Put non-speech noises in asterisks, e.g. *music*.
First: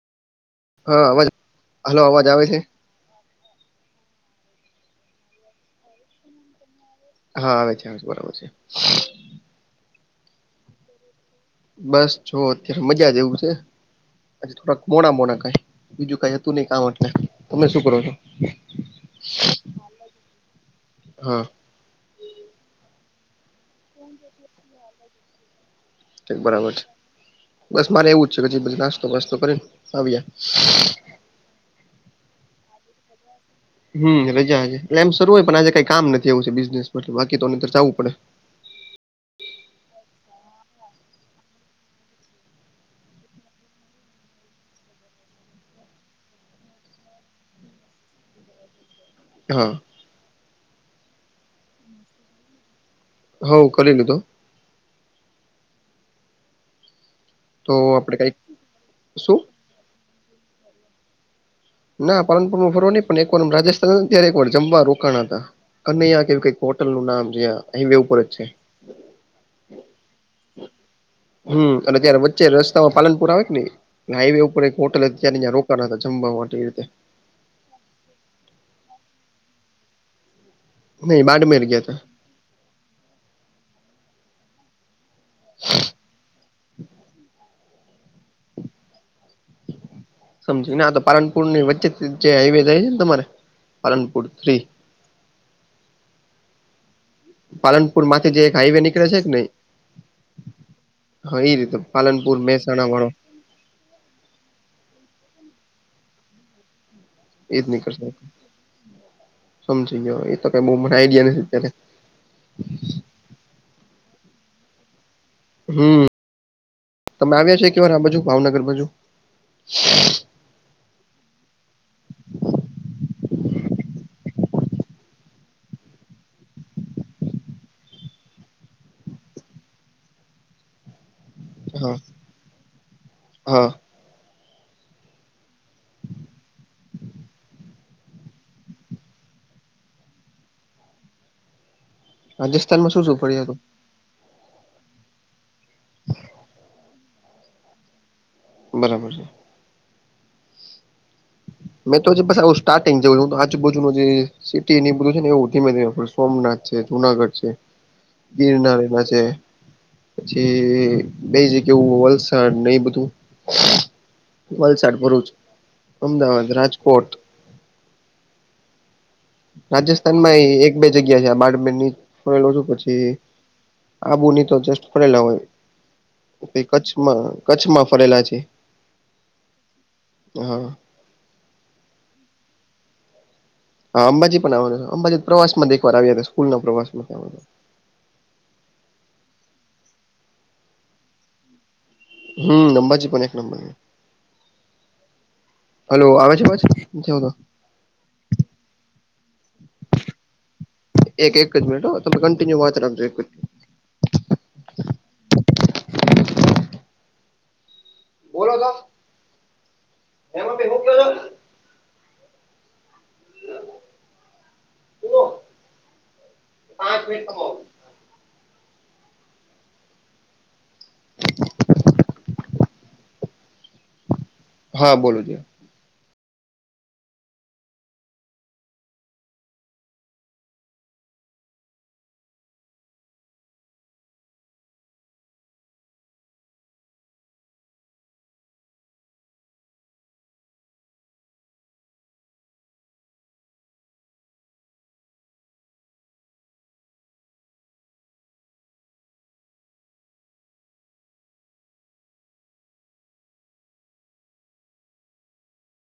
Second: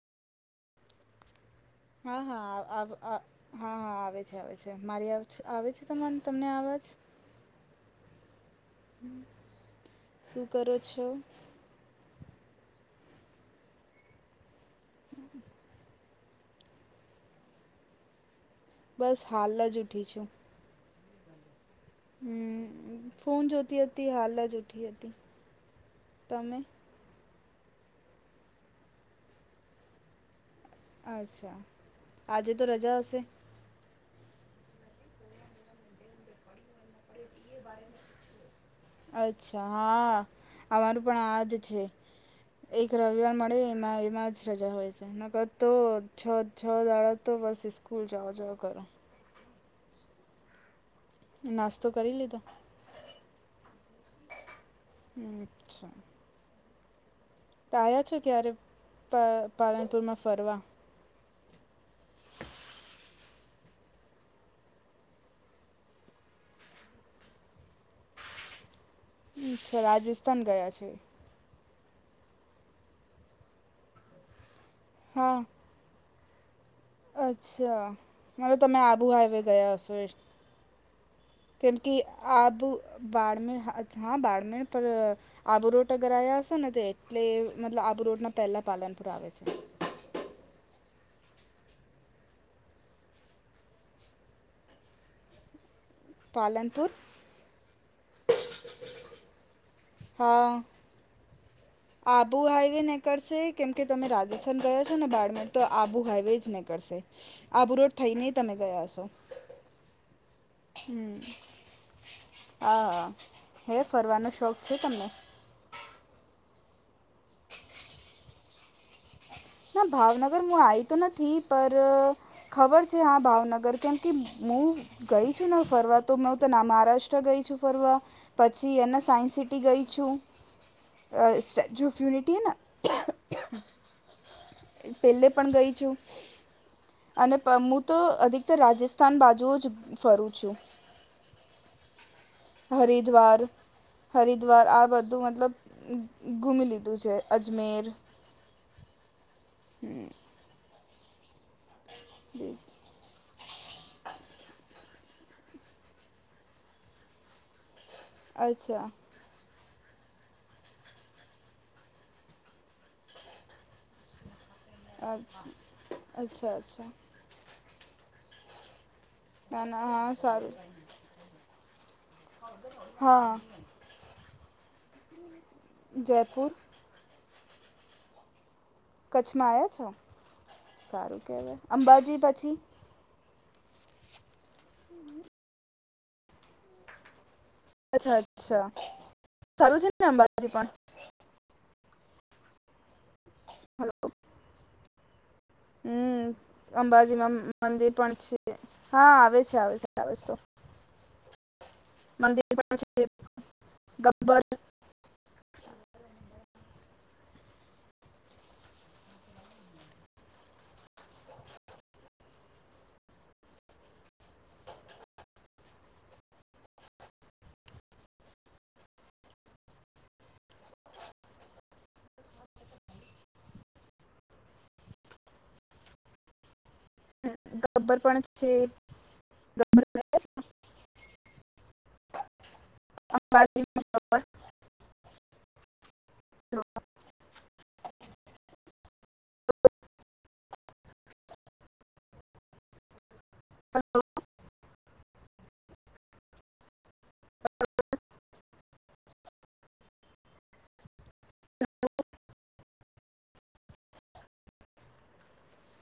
હા અવાજ હલો હા અવાજ હા આવે છે? આવ આ હા આવે છે આવે છે મારી આવે છે આવે છે તમન તમને અવાજ હા આવે છે આવે બરાબર છે. શું કરો છો? બસ જો અત્યારે મજા જેવું છે થોડાક મોડા મોડા કંઈ બીજું કાંઈ અ તુ નઈ કામ એટલે તમે શું કરો છો? બસ હાલ જ ઉઠી છું. હા. હં ફોન જોતી અતી હાલ જ ઉઠી અતી. તે બરાબર છે બસ મારે એવું જ છે કે જે બધ નાસ્તો વાસ્તો કરીન આવીએ આચ્છા આજે તો રજા હશે. હમ્મ રજા આજે એમ શરૂું હોય પણ આજે કઈ કામ નથી આવું છે બિઝનેસ પર બાકી તો નઇતર જાવું પડે. અચ્છા હા અમારું પણ આ જ છે. એક રવિવાર મળે એમાં એમાં જ રજા હોય છે નક તો છ છ દાળા તો બસ સ્કૂલ જાઓ જાઓ કરો. હા. નાસ્તો કરી લીધો. હ ઓ કરી લીધો. હ અચ્છા. તો આયો આપડે છે કઈક ક્યારે પા શું પાલનપુરમાં ફરવા ના પાલનપુરમાં ફરવા નઈ પણ એક વાર રાજસ્થાન ત્યારે એક વાર જમવા રોકાણા તા કનૈયા કે કઈક હોટલનું નામ જ્યાં *unintelligible* ઉપર જ છે. અચ્છા રાજસ્થાન ગયા છે હમ્મ અને ત્યારે વચ્ચે રસ્તા પાલનપુર આવે કી ની હાઈવે ઉપર એક *unintelligible* હોટલ હા તયારે રો રોકાનાતા તા જમવા માટે એ રીતે અચ્છા મારે તમે આબુ હાઈવે ગયા હશે નઈ બાડમેર કેમ ગયા કે હતા આબુ બાળમાં *unintelligible* હા બાળમાં પર આબુરોટ અગર આયા હશે ને તે એટલે મતલબ આબુરોટ ના પહેલા પાલનપુર આવે છે. સમજી ના તો પાલનપુર ની વચ્ચે જે હાઈવે જાય છે ને તમારે પાલનપુર થ્રી પાલનપુર પાલનપુર માંથી જે એક હાઈવે નીકળે છે કે નય હા રીતે *unintelligible* આબુ હાઈવે મહેસાણા વાળો નેકળશે કેમ કે તમે રાજસ્થાન ગયા છો ને બારમેર તો આબુ હાઈવે જ નીકળશે એજ આબુંરોટ નીકળશે થઈને તમે ગયા છો સમજી ગયો એ તો કઈ બઉ હ મને આઈડિયા નથી અત્યારે આ હે ફરવાનો શોખ છે તમને હમ્મ તમે આવ્યા છો એક વાર આ બાજુ ભાવનગર બાજુ ના ભાવનગર હું આય તો નથી પર ખબર છે હા ભાવનગર કેમ કે મુ ગઈ છું ને ફરવા તો મે હું ત ના મહારાષ્ટ્ર ગઈ છું ફરવા પછી એને સાયન્સ સિટી ગઈ છુંઅ સ્ટેચ્યુ હા ઓફ યુનિટી હે ના હા પેલે પણ ગઈ છું. અને પ હું તો અધિકતર રાજસ્થાન બાજુ જ ફરું છું. રાજસ્થાનમાં શું શું હરિદ્વાર ફર્યા તા હરિદ્વાર આ બધું મતલબ ઘૂમી લીધું છે અજમેર બરાબર હમ્મ મેં તો બસ *unintelligible* સ્ટાર તો *unintelligible* આજુબાજુ જે સીટી બધું છે એવ ધીમે સોમનાથ છે જુનાગઢ છે હ *inaudible* ગીરનાર *unintelligible* છે. પછી બેઈ *unintelligible* જગ્યા વલસાડ એ બધું વલસાડ ભરૂચ અચ્છ અમદાવાદ અચ્છા અચ્છા *inaudible* ના ના હા રાજસ્થાન માં સારું એક બે જગ્યા છે *unintelligible* પછી હા આબુંની તો જસ્ટ *unintelligible* પેલા હોય જયપુર પહી કચ્છમાં કચ્છમાં ફરેલા છે. કચ્છમાં આયા છો હા સારું કહેવાય અંબાજી પછી હા અંબાજી પણ આવેલો અંબાજી પ્રવાસમાંથી એક વાર આવ્યો તો સ્કૂલના પ્રવાસમાં અચ્છા અચ્છા સારું છે ને અંબાજી પણ હમ્મ અંબાજી પણ એક નંબર- *inaudible* હલો હમ્મ આવે છે અવાજ નથી આવતો અંબાજીમાં મંદિર પણ છે હા આવે છે આવે આવે છે. એક એક જ મિનિટ તમે મંદિર કન્ટિન્યુ પણ વાત રાખજો છે એક જ ગબ્બર બોલો તો એમાં *unintelligible* છો *inaudible* *inaudible* હા બોલો- ગબ્બર પણ છે *unintelligible* અંબાજી-